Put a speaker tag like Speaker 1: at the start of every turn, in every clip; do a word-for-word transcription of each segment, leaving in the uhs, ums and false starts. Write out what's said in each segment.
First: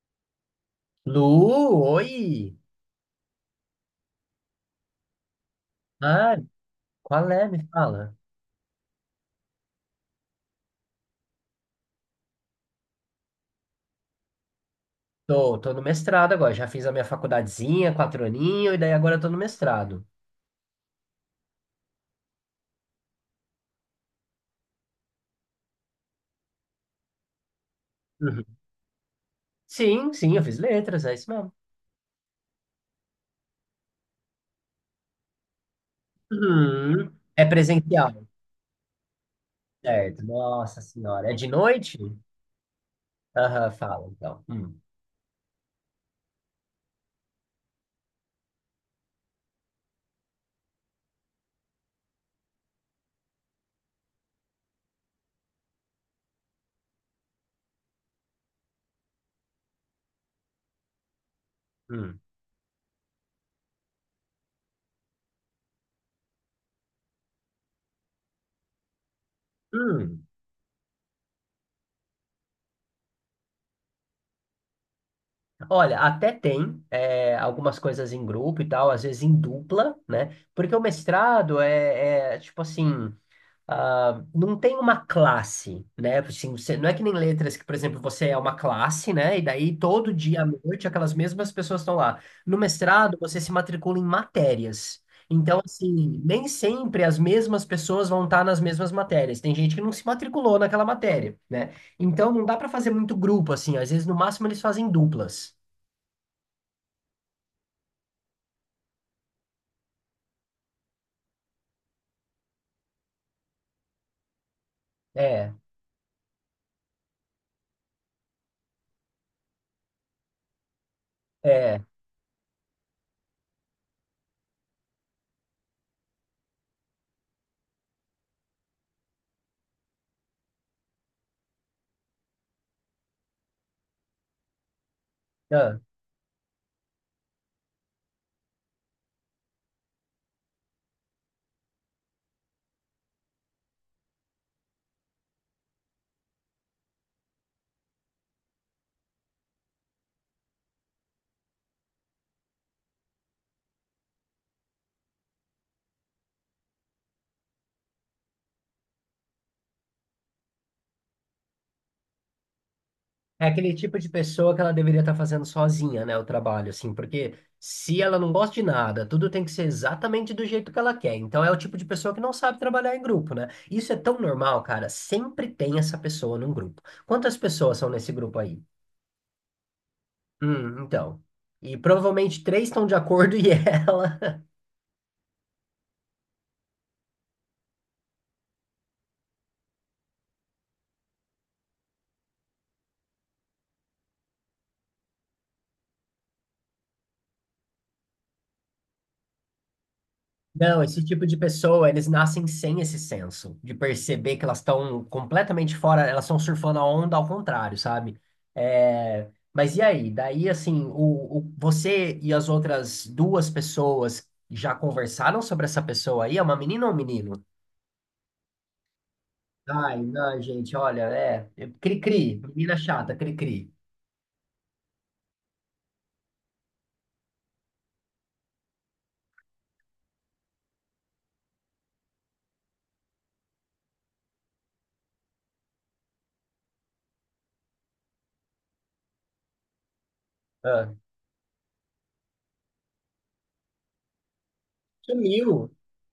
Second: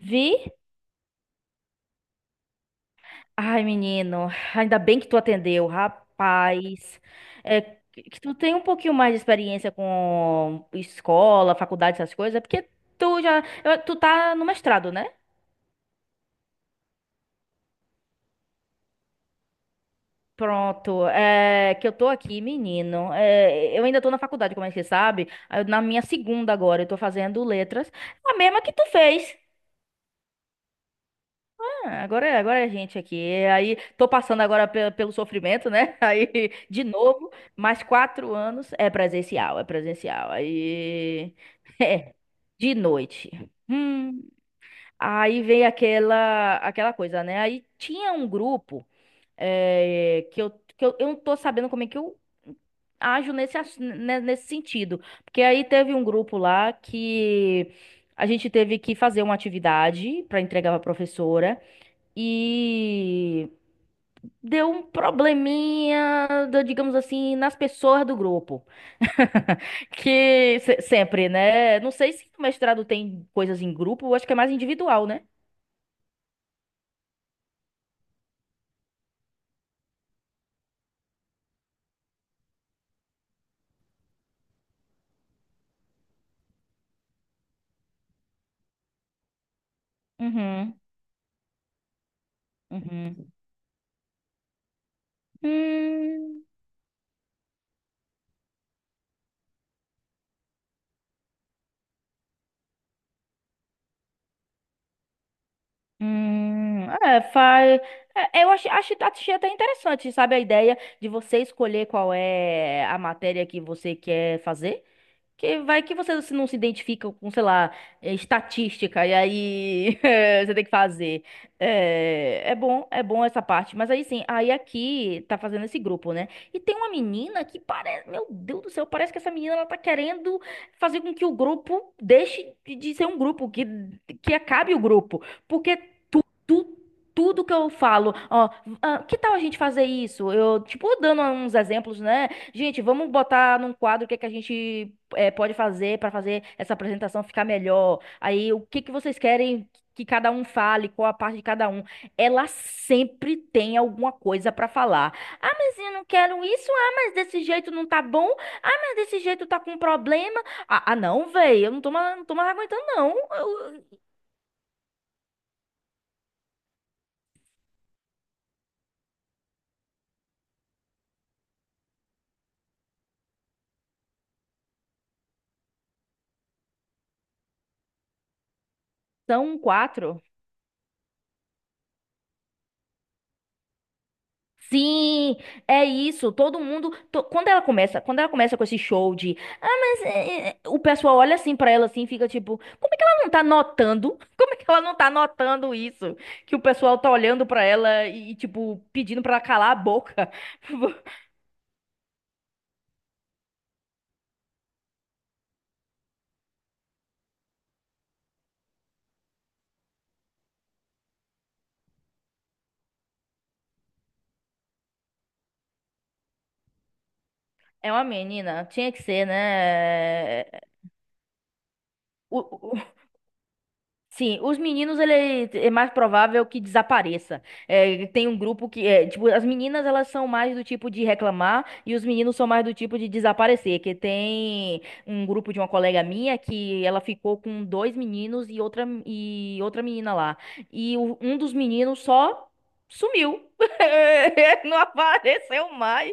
Speaker 1: Vi?
Speaker 2: Lu, oi!
Speaker 1: Ai, menino, ainda bem que tu atendeu,
Speaker 2: Ah,
Speaker 1: rapaz.
Speaker 2: qual é?
Speaker 1: É,
Speaker 2: Me
Speaker 1: que
Speaker 2: fala.
Speaker 1: que tu tem um pouquinho mais de experiência com escola, faculdade, essas coisas, é porque tu já, eu- tu tá no mestrado, né?
Speaker 2: Tô, tô no mestrado agora. Já fiz a minha faculdadezinha, quatro aninhos, e daí agora eu tô no mestrado.
Speaker 1: Pronto, é que eu tô aqui, menino. É, eu ainda tô na faculdade, como é que você sabe? Eu- Na minha segunda agora, eu tô fazendo letras, a
Speaker 2: Uhum.
Speaker 1: mesma que tu fez.
Speaker 2: Sim, sim, eu fiz letras, é isso mesmo.
Speaker 1: É, agora, é- agora é a gente aqui. E aí tô passando agora pe- pelo sofrimento, né? Aí de
Speaker 2: Uhum.
Speaker 1: novo,
Speaker 2: É
Speaker 1: mais
Speaker 2: presencial,
Speaker 1: quatro anos é presencial, é
Speaker 2: certo?
Speaker 1: presencial.
Speaker 2: Nossa senhora. É
Speaker 1: Aí
Speaker 2: de noite?
Speaker 1: de noite.
Speaker 2: Aham, fala
Speaker 1: Hum,
Speaker 2: então. Hum,
Speaker 1: aí vem aquela aquela coisa, né? Aí tinha um grupo é, que eu que eu, eu não tô sabendo como é que eu ajo nesse, ass- né, nesse sentido. Porque aí teve um grupo lá que a gente teve que fazer uma atividade para entregar para a professora.
Speaker 2: hum,
Speaker 1: E deu um probleminha, do- digamos assim, nas pessoas do grupo.
Speaker 2: hum.
Speaker 1: Que se- sempre, né? Não sei se no mestrado tem coisas em grupo, eu acho que é mais individual, né?
Speaker 2: Olha, até tem é, algumas coisas em grupo e tal, às vezes em dupla, né? Porque o mestrado é, é tipo assim. Ah, não tem uma classe, né? Assim, você, não é que nem letras que, por exemplo, você é uma classe, né? E daí todo dia à
Speaker 1: Uhum,
Speaker 2: noite aquelas mesmas pessoas estão lá. No mestrado,
Speaker 1: uhum.
Speaker 2: você se matricula em matérias. Então, assim,
Speaker 1: Hum,
Speaker 2: nem sempre as mesmas pessoas vão estar nas mesmas matérias. Tem gente que não se matriculou naquela matéria, né? Então, não dá para fazer muito grupo, assim. Às vezes, no máximo, eles fazem duplas.
Speaker 1: hum, é, faz. É, eu acho, acho, achei até interessante, sabe, a ideia de você escolher qual é a matéria que você quer fazer.
Speaker 2: É,
Speaker 1: Que vai que você se- não se identifica com, sei lá, eh, estatística, e aí eh, você tem que fazer.
Speaker 2: é.
Speaker 1: É, é bom, é bom essa parte. Mas aí sim, aí aqui tá fazendo esse grupo, né? E tem uma menina que parece, meu Deus do céu, parece que essa menina ela tá querendo fazer com que o grupo deixe de de ser um grupo, que, que acabe o grupo. Porque tu, tu- tudo que eu falo, ó, ah, que tal a gente fazer isso? Eu, tipo, dando uns exemplos, né? Gente, vamos botar num quadro o que é que a gente é, pode fazer para fazer essa apresentação ficar melhor? Aí, o que que vocês querem que cada um fale, qual a parte de cada um? Ela sempre tem alguma coisa para falar. Ah, mas eu não quero isso. Ah, mas desse jeito não tá bom. Ah, mas desse jeito tá com problema. Ah, ah, não, velho, eu não tô, mais- não tô mais aguentando, não.
Speaker 2: É aquele
Speaker 1: Eu-
Speaker 2: tipo de pessoa que ela deveria estar fazendo sozinha, né, o trabalho, assim, porque se ela não gosta de nada, tudo tem que ser exatamente do jeito que ela quer. Então é o tipo de pessoa que não sabe trabalhar em grupo, né? Isso é tão normal, cara. Sempre tem essa pessoa num grupo. Quantas pessoas são nesse grupo aí?
Speaker 1: são quatro.
Speaker 2: Hum, então. E provavelmente três estão de acordo e ela.
Speaker 1: Sim, é isso. Todo mundo, to- quando ela começa, quando ela começa com esse show de, ah, mas é, é", o pessoal olha assim pra ela assim, e fica tipo, como é que ela não tá notando? Como é que ela não tá notando isso? Que o pessoal tá olhando pra ela e tipo pedindo pra ela calar a boca.
Speaker 2: Não, esse tipo de pessoa, eles nascem sem esse senso de perceber que elas estão completamente fora, elas estão surfando a onda ao contrário, sabe? É, mas e aí? Daí, assim, o, o- você e as outras duas pessoas já conversaram sobre essa pessoa aí? É uma menina ou um menino?
Speaker 1: É uma menina, tinha que ser,
Speaker 2: Ai, não,
Speaker 1: né?
Speaker 2: gente, olha, é. Cri-cri,
Speaker 1: O,
Speaker 2: menina
Speaker 1: o-
Speaker 2: chata, cri-cri.
Speaker 1: Sim, os meninos, ele é mais provável que desapareça. É, tem um grupo que, é, tipo, as meninas, elas são mais do tipo de reclamar e os meninos são mais do tipo de desaparecer. Que tem um grupo de uma colega minha que ela ficou com dois meninos e outra, e outra menina lá.
Speaker 2: Ah,
Speaker 1: E o- um dos meninos só sumiu. Não
Speaker 2: sumiu.
Speaker 1: apareceu mais.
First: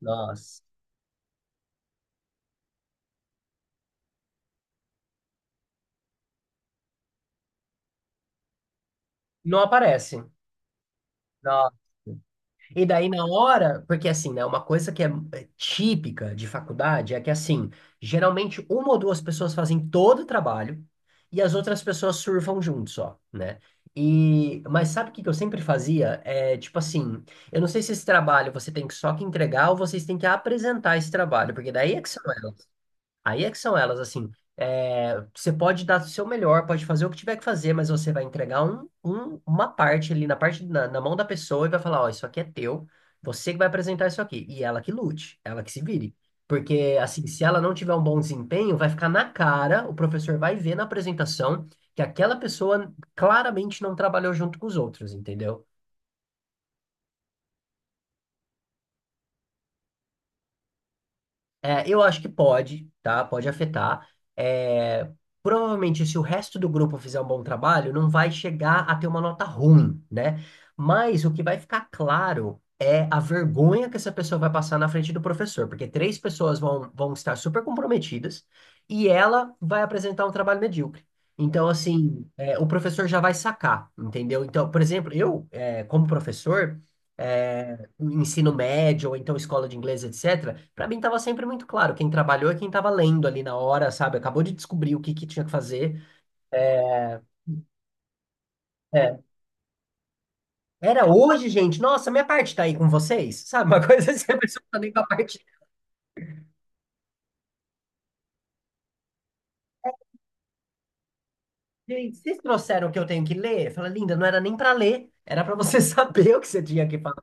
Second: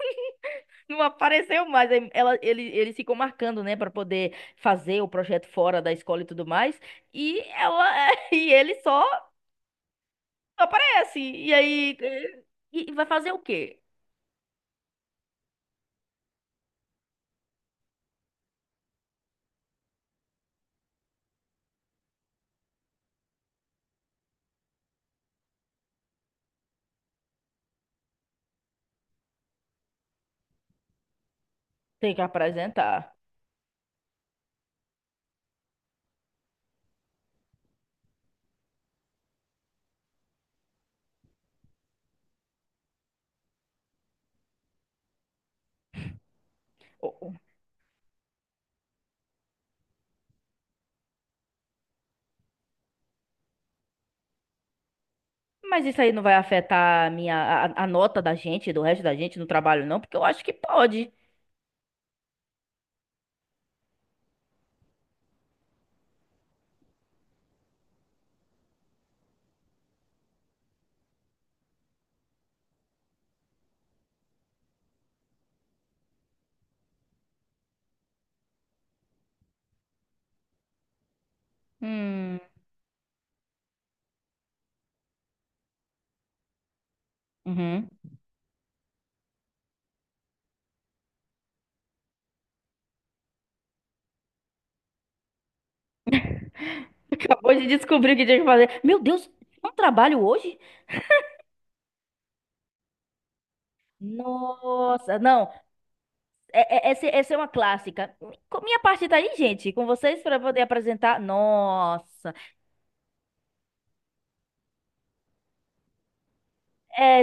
Speaker 2: Nossa.
Speaker 1: Não apareceu mais. Aí ela, ele, eles ficam marcando, né, pra poder fazer o projeto fora da escola e tudo mais. E ela e ele só
Speaker 2: Não aparece.
Speaker 1: aparece. E
Speaker 2: Nossa.
Speaker 1: aí eh,
Speaker 2: E
Speaker 1: e, e vai
Speaker 2: daí na
Speaker 1: fazer o quê?
Speaker 2: hora, porque assim, né, uma coisa que é é típica de faculdade é que assim, geralmente uma ou duas pessoas fazem todo o trabalho e as outras pessoas surfam junto só, né? E, mas sabe o que que eu sempre fazia? É tipo assim, eu não sei se esse trabalho você tem que só que entregar ou vocês têm que apresentar esse trabalho, porque daí é que
Speaker 1: Tem que
Speaker 2: são elas.
Speaker 1: apresentar.
Speaker 2: Aí é que são elas, assim. É, você pode dar o seu melhor, pode fazer o que tiver que fazer, mas você vai entregar um, um- uma parte ali na parte na, na mão da pessoa e vai falar, ó, isso aqui é teu, você que vai apresentar isso aqui. E ela que lute, ela que se vire. Porque,
Speaker 1: O-
Speaker 2: assim,
Speaker 1: o-
Speaker 2: se ela não tiver um bom desempenho, vai ficar na cara, o professor vai ver na apresentação que aquela pessoa claramente não trabalhou junto com os outros, entendeu?
Speaker 1: Mas isso aí não vai afetar a minha a, a nota da gente, do resto da gente no trabalho, não? Porque eu acho que pode.
Speaker 2: É, eu acho que pode, tá? Pode afetar. É, provavelmente, se o resto do grupo fizer um bom trabalho, não vai chegar a ter uma nota ruim, né? Mas o que vai ficar claro é a vergonha que essa pessoa vai passar na frente do professor, porque três pessoas vão, vão estar super comprometidas e ela vai apresentar um trabalho medíocre. Então, assim,
Speaker 1: Hum,
Speaker 2: é, o professor já vai sacar, entendeu? Então, por exemplo, eu, é, como professor. É,
Speaker 1: uhum.
Speaker 2: o ensino médio, ou então escola de inglês, et cetera, para mim estava sempre muito claro. Quem trabalhou é quem estava lendo ali na hora, sabe? Acabou de descobrir o que que tinha que fazer.
Speaker 1: Acabou de descobrir o que tinha que fazer. Meu
Speaker 2: É,
Speaker 1: Deus, não trabalho hoje?
Speaker 2: era hoje, gente. Nossa, minha parte tá aí com vocês, sabe? Uma coisa assim, a pessoa tá nem com a
Speaker 1: Nossa,
Speaker 2: parte.
Speaker 1: não. É- é- Essa, essa é uma clássica. Com- Minha parte tá aí, gente, com vocês para poder apresentar.
Speaker 2: Gente,
Speaker 1: Nossa,
Speaker 2: vocês trouxeram o que eu tenho que ler? Fala, linda, não era nem para ler, era para você saber o que você tinha que falar,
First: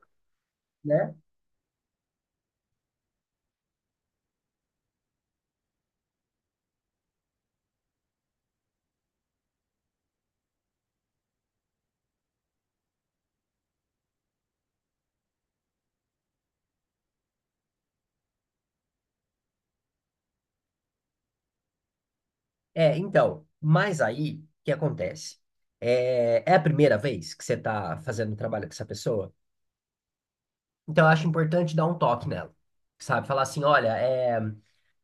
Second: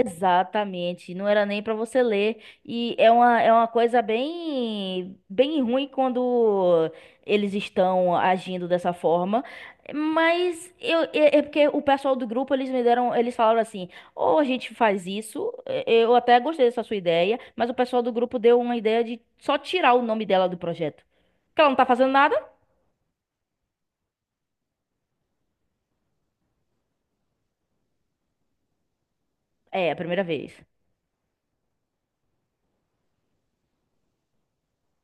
Speaker 2: né?
Speaker 1: Não era nem para você ler. E é uma, é uma coisa bem, bem ruim quando eles estão agindo dessa forma. Mas eu, é, é porque o pessoal do grupo, eles me deram, eles falaram assim: ou a gente faz isso, é, eu até gostei dessa sua ideia, mas o pessoal do grupo deu uma ideia de só tirar o nome dela do projeto. Porque ela não tá fazendo nada.
Speaker 2: É, então, mas aí, o que acontece? É, é a primeira vez que você está fazendo trabalho com essa pessoa?
Speaker 1: É, a primeira vez.
Speaker 2: Então, eu acho importante dar um toque nela, sabe? Falar assim, olha, é,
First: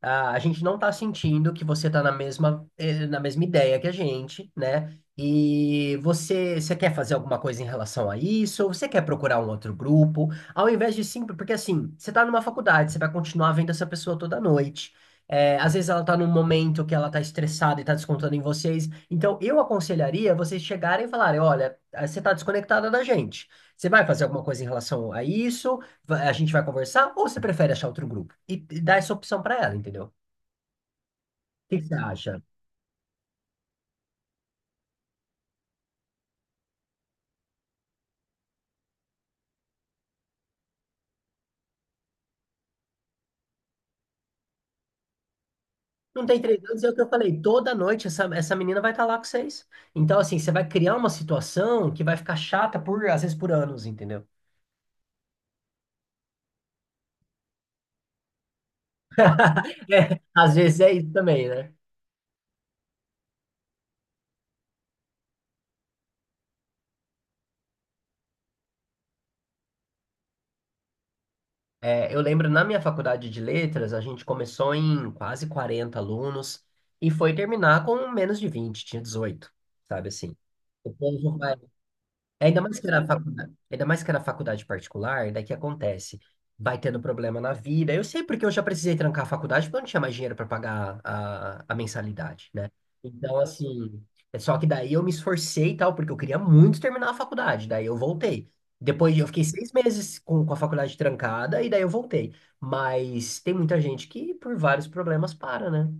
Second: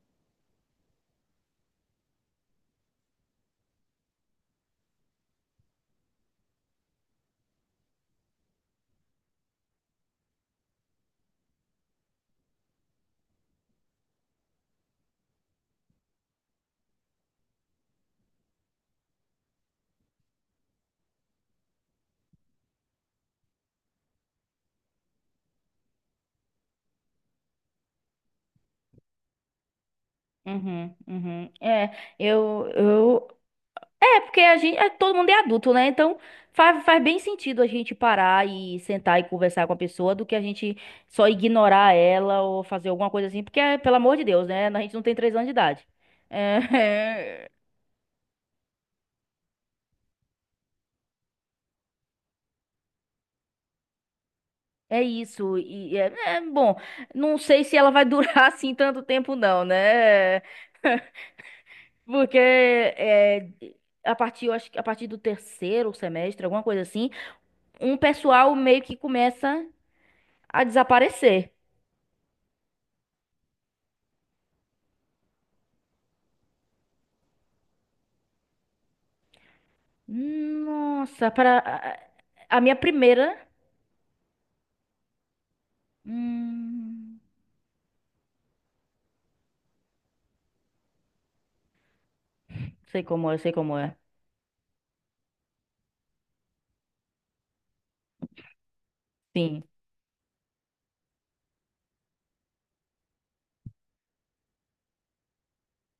Speaker 2: a, a gente não tá sentindo que você tá na mesma, eh, na mesma ideia que a gente, né? E você, você quer fazer alguma coisa em relação a isso? Ou você quer procurar um outro grupo? Ao invés de simples, porque assim, você tá numa faculdade, você vai continuar vendo essa pessoa toda noite. É, às vezes ela tá num momento que ela tá estressada e tá descontando em vocês. Então, eu aconselharia vocês chegarem e falarem, olha, eh, você tá desconectada da gente. Você vai fazer alguma coisa em relação a isso? Va- a gente vai conversar ou você prefere achar outro grupo? E, e dar essa opção pra ela, entendeu? O
Speaker 1: Uhum, uhum.
Speaker 2: que que
Speaker 1: É,
Speaker 2: você acha?
Speaker 1: eu, eu. É, porque a gente. É, todo mundo é adulto, né? Então faz, faz bem sentido a gente parar e sentar e conversar com a pessoa do que a gente só ignorar ela ou fazer alguma coisa assim, porque, é, pelo amor de Deus, né? A gente não tem três anos de idade.
Speaker 2: Não tem três anos, é o que eu falei,
Speaker 1: É,
Speaker 2: toda noite essa, essa menina vai estar lá com vocês. Então, assim, você vai criar uma situação que vai ficar chata por, às vezes, por anos, entendeu?
Speaker 1: é isso. E é, é, bom, não sei se ela vai durar assim tanto tempo, não,
Speaker 2: É,
Speaker 1: né?
Speaker 2: às vezes é isso também, né?
Speaker 1: Porque é, a partir, eu acho que a partir do terceiro semestre, alguma coisa assim um pessoal meio que começa a desaparecer.
Speaker 2: É, eu lembro na minha faculdade de letras, a gente começou em quase quarenta alunos e foi terminar com menos de vinte, tinha dezoito, sabe assim? O
Speaker 1: Nossa,
Speaker 2: povo.
Speaker 1: para a a
Speaker 2: Ainda
Speaker 1: minha
Speaker 2: mais que era
Speaker 1: primeira.
Speaker 2: faculdade, ainda mais que era faculdade particular, daí que acontece? Vai tendo
Speaker 1: Hum,
Speaker 2: problema na vida. Eu sei porque eu já precisei trancar a faculdade porque eu não tinha mais dinheiro para pagar a, a mensalidade, né?
Speaker 1: sei como
Speaker 2: Então,
Speaker 1: é, sei como é.
Speaker 2: assim, é só que daí eu me esforcei e tal, porque eu queria muito terminar a faculdade. Daí eu voltei. Depois eu fiquei
Speaker 1: Sim.
Speaker 2: seis meses com, com a faculdade trancada e daí eu voltei. Mas tem muita gente que por vários problemas para, né?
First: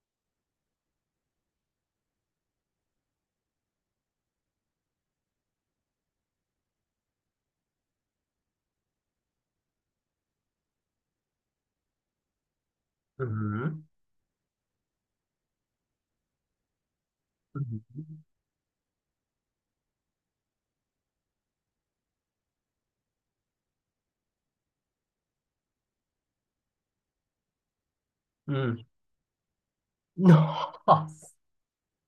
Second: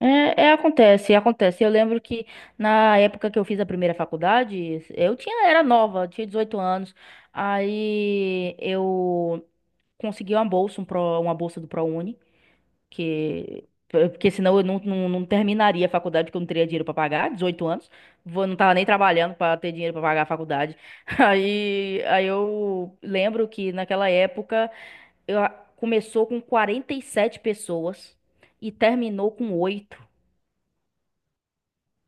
Speaker 1: É, é, acontece, acontece. Eu lembro que na época que eu fiz a primeira faculdade, eu tinha, era nova, tinha 18 anos. Aí eu consegui uma bolsa, um pro, uma bolsa do ProUni. Que...
Speaker 2: Uhum.
Speaker 1: Porque senão eu não, não, não terminaria a faculdade, porque eu não teria dinheiro pra pagar, dezoito anos.
Speaker 2: Uhum.
Speaker 1: Vou, não tava nem trabalhando pra ter dinheiro pra pagar a faculdade. Aí, aí eu lembro que naquela época eu, a- começou com quarenta e sete pessoas e
Speaker 2: Hum.
Speaker 1: terminou com oito,
Speaker 2: Nossa!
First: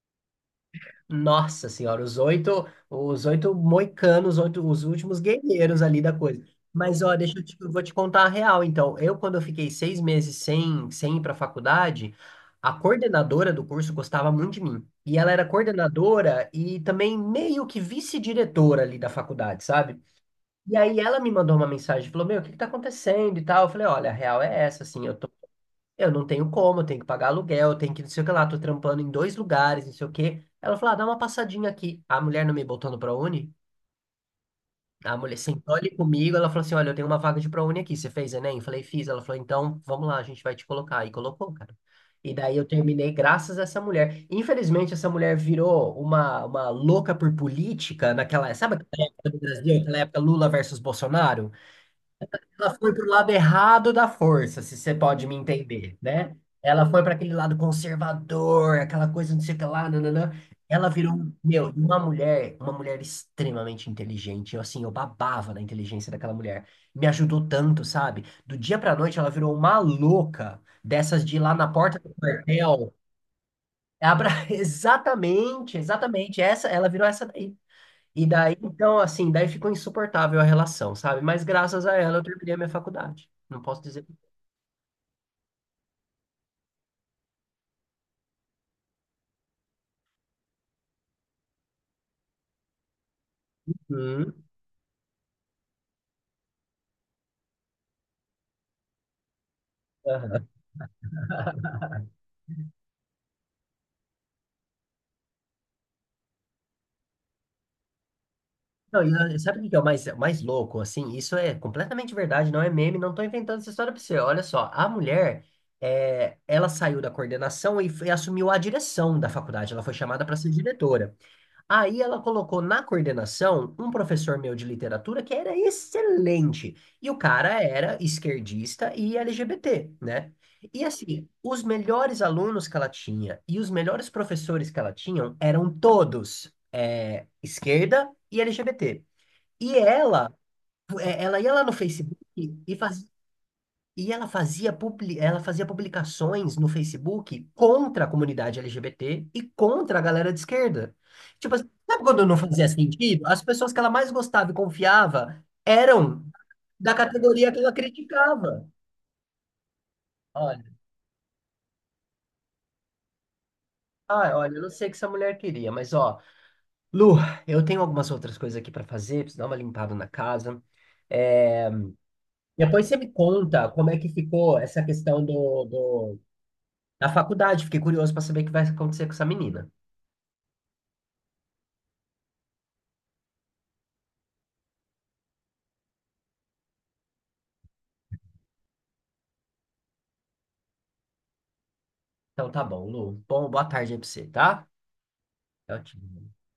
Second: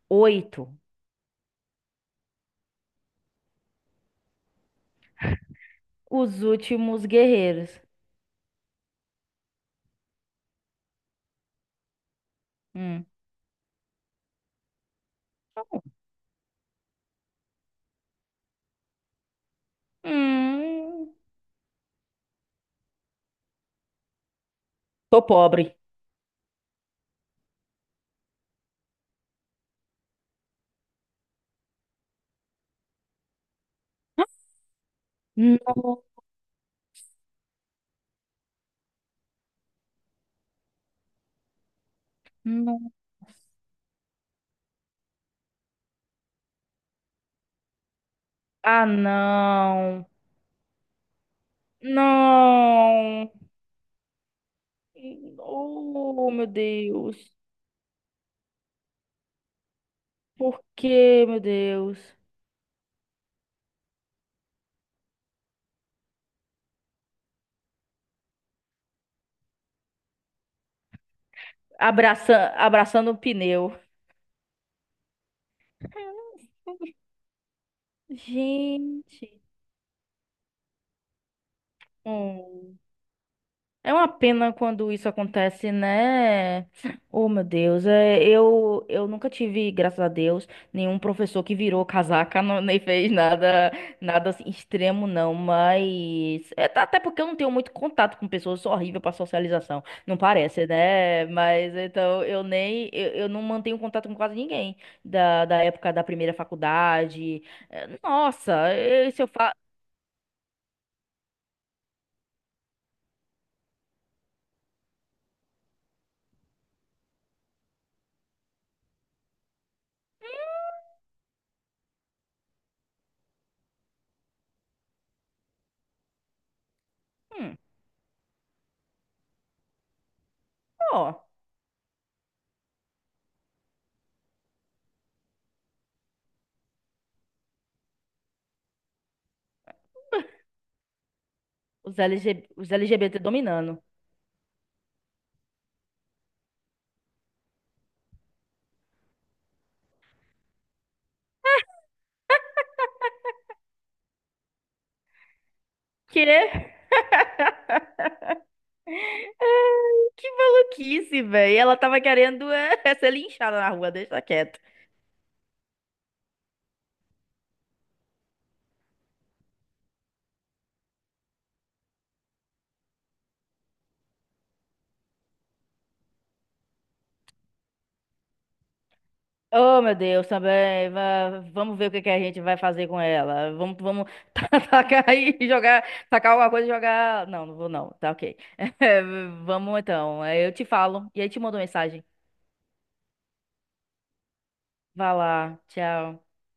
Speaker 1: oito.
Speaker 2: Nossa senhora, os oito, os oito moicanos, os, oito- os últimos guerreiros ali da
Speaker 1: Os
Speaker 2: coisa. Mas
Speaker 1: últimos
Speaker 2: ó, deixa eu te, eu
Speaker 1: guerreiros.
Speaker 2: vou te contar a real. Então, eu quando eu fiquei seis meses sem, sem ir para a faculdade, a
Speaker 1: Hum.
Speaker 2: coordenadora do curso gostava muito de mim. E ela era coordenadora e também meio que vice-diretora ali da faculdade, sabe? E aí
Speaker 1: Hum.
Speaker 2: ela me mandou uma mensagem, falou, meu, o que que tá acontecendo e tal? Eu falei, olha, a real é essa, assim, eu
Speaker 1: Tô pobre.
Speaker 2: eu não tenho como, eu tenho que pagar aluguel, eu tenho que não sei o que lá, tô trampando em dois lugares, não sei o que. Ela falou, ah, dá uma passadinha aqui. A mulher não me botou no ProUni? A mulher sentou ali
Speaker 1: Não,
Speaker 2: comigo, ela falou assim, olha, eu tenho uma vaga de ProUni aqui, você fez Enem? Eu falei, fiz. Ela falou, então, vamos lá, a gente vai te colocar. E colocou, cara. E daí eu
Speaker 1: não.
Speaker 2: terminei graças a essa mulher. Infelizmente, essa mulher virou uma, uma louca por política naquela, sabe
Speaker 1: Ah,
Speaker 2: aquela época do Brasil, aquela
Speaker 1: não.
Speaker 2: época Lula versus Bolsonaro? Ela foi para o lado
Speaker 1: Não.
Speaker 2: errado da força, se você pode me entender,
Speaker 1: Oh,
Speaker 2: né?
Speaker 1: meu
Speaker 2: Ela foi para
Speaker 1: Deus.
Speaker 2: aquele lado conservador, aquela coisa não sei o que lá, nananã.
Speaker 1: Por
Speaker 2: Ela virou,
Speaker 1: que,
Speaker 2: um,
Speaker 1: meu
Speaker 2: meu, uma
Speaker 1: Deus?
Speaker 2: mulher, uma mulher extremamente inteligente. Eu, assim, eu babava na inteligência daquela mulher. Me ajudou tanto, sabe? Do dia pra noite, ela virou uma louca dessas de ir lá na porta do
Speaker 1: Abraça...
Speaker 2: quartel.
Speaker 1: Abraçando o pneu.
Speaker 2: Abra... Exatamente, exatamente. Essa, ela virou essa. E daí, então, assim,
Speaker 1: Gente.
Speaker 2: daí ficou insuportável a relação, sabe? Mas graças a ela eu terminei a minha
Speaker 1: Hum.
Speaker 2: faculdade. Não posso
Speaker 1: É
Speaker 2: dizer.
Speaker 1: uma pena quando isso acontece, né? Oh, meu Deus, é, eu, eu nunca tive, graças a Deus, nenhum professor que virou casaca, não- nem fez nada, nada
Speaker 2: Hum,
Speaker 1: assim, extremo, não. Mas é, tá- até porque eu não tenho muito contato com pessoas, eu sou horrível para socialização, não
Speaker 2: aham.
Speaker 1: parece, né? Mas então eu nem, eu, eu não mantenho contato com quase ninguém da, da época da primeira faculdade. É, nossa,
Speaker 2: Não,
Speaker 1: eh, se eu
Speaker 2: e, ah,
Speaker 1: falo,
Speaker 2: sabe o que é o mais, mais louco? Assim, isso é completamente verdade, não é meme, não tô inventando essa história pra você. Olha só, a mulher, é, ela saiu da coordenação e, foi- assumiu a direção da faculdade. Ela foi chamada para ser diretora. Aí ela colocou na coordenação um professor meu de literatura que era excelente. E o cara era esquerdista e L G B T, né? E
Speaker 1: ó,
Speaker 2: assim, os melhores alunos que ela tinha e os melhores professores que ela tinha eram todos é, esquerda e L G B T. E ela, é, ela ia lá no
Speaker 1: os
Speaker 2: Facebook
Speaker 1: LG os
Speaker 2: e fazia
Speaker 1: L G B T dominando.
Speaker 2: e ela fazia, publi- ela fazia publicações no Facebook contra a comunidade L G B T e contra a galera de esquerda. Tipo assim, sabe quando não fazia sentido? As pessoas que ela mais gostava e confiava eram
Speaker 1: Quê?
Speaker 2: da categoria que ela criticava.
Speaker 1: Que
Speaker 2: Olha,
Speaker 1: maluquice, velho. Ela tava querendo é, ser linchada na rua, deixa
Speaker 2: ah, olha,
Speaker 1: quieto.
Speaker 2: eu não sei o que essa mulher queria, mas ó, Lu, eu tenho algumas outras coisas aqui para fazer, preciso dar uma limpada na casa. É, depois você me conta como é que ficou essa questão do, do- da faculdade. Fiquei curioso para saber o que vai acontecer com essa menina.
Speaker 1: Oh, meu Deus, também. va- Vamos ver o que que a gente vai fazer com ela. Vamos, vamos ta- tacar aí e jogar, tacar alguma coisa e jogar. Não, não vou não. Tá ok. É, vamos então. Aí eu te falo e aí te mando mensagem.
Speaker 2: Então tá bom, Lu. Bom, boa tarde aí pra você, tá?
Speaker 1: Vá lá.
Speaker 2: Tchau, tchau.
Speaker 1: Tchau.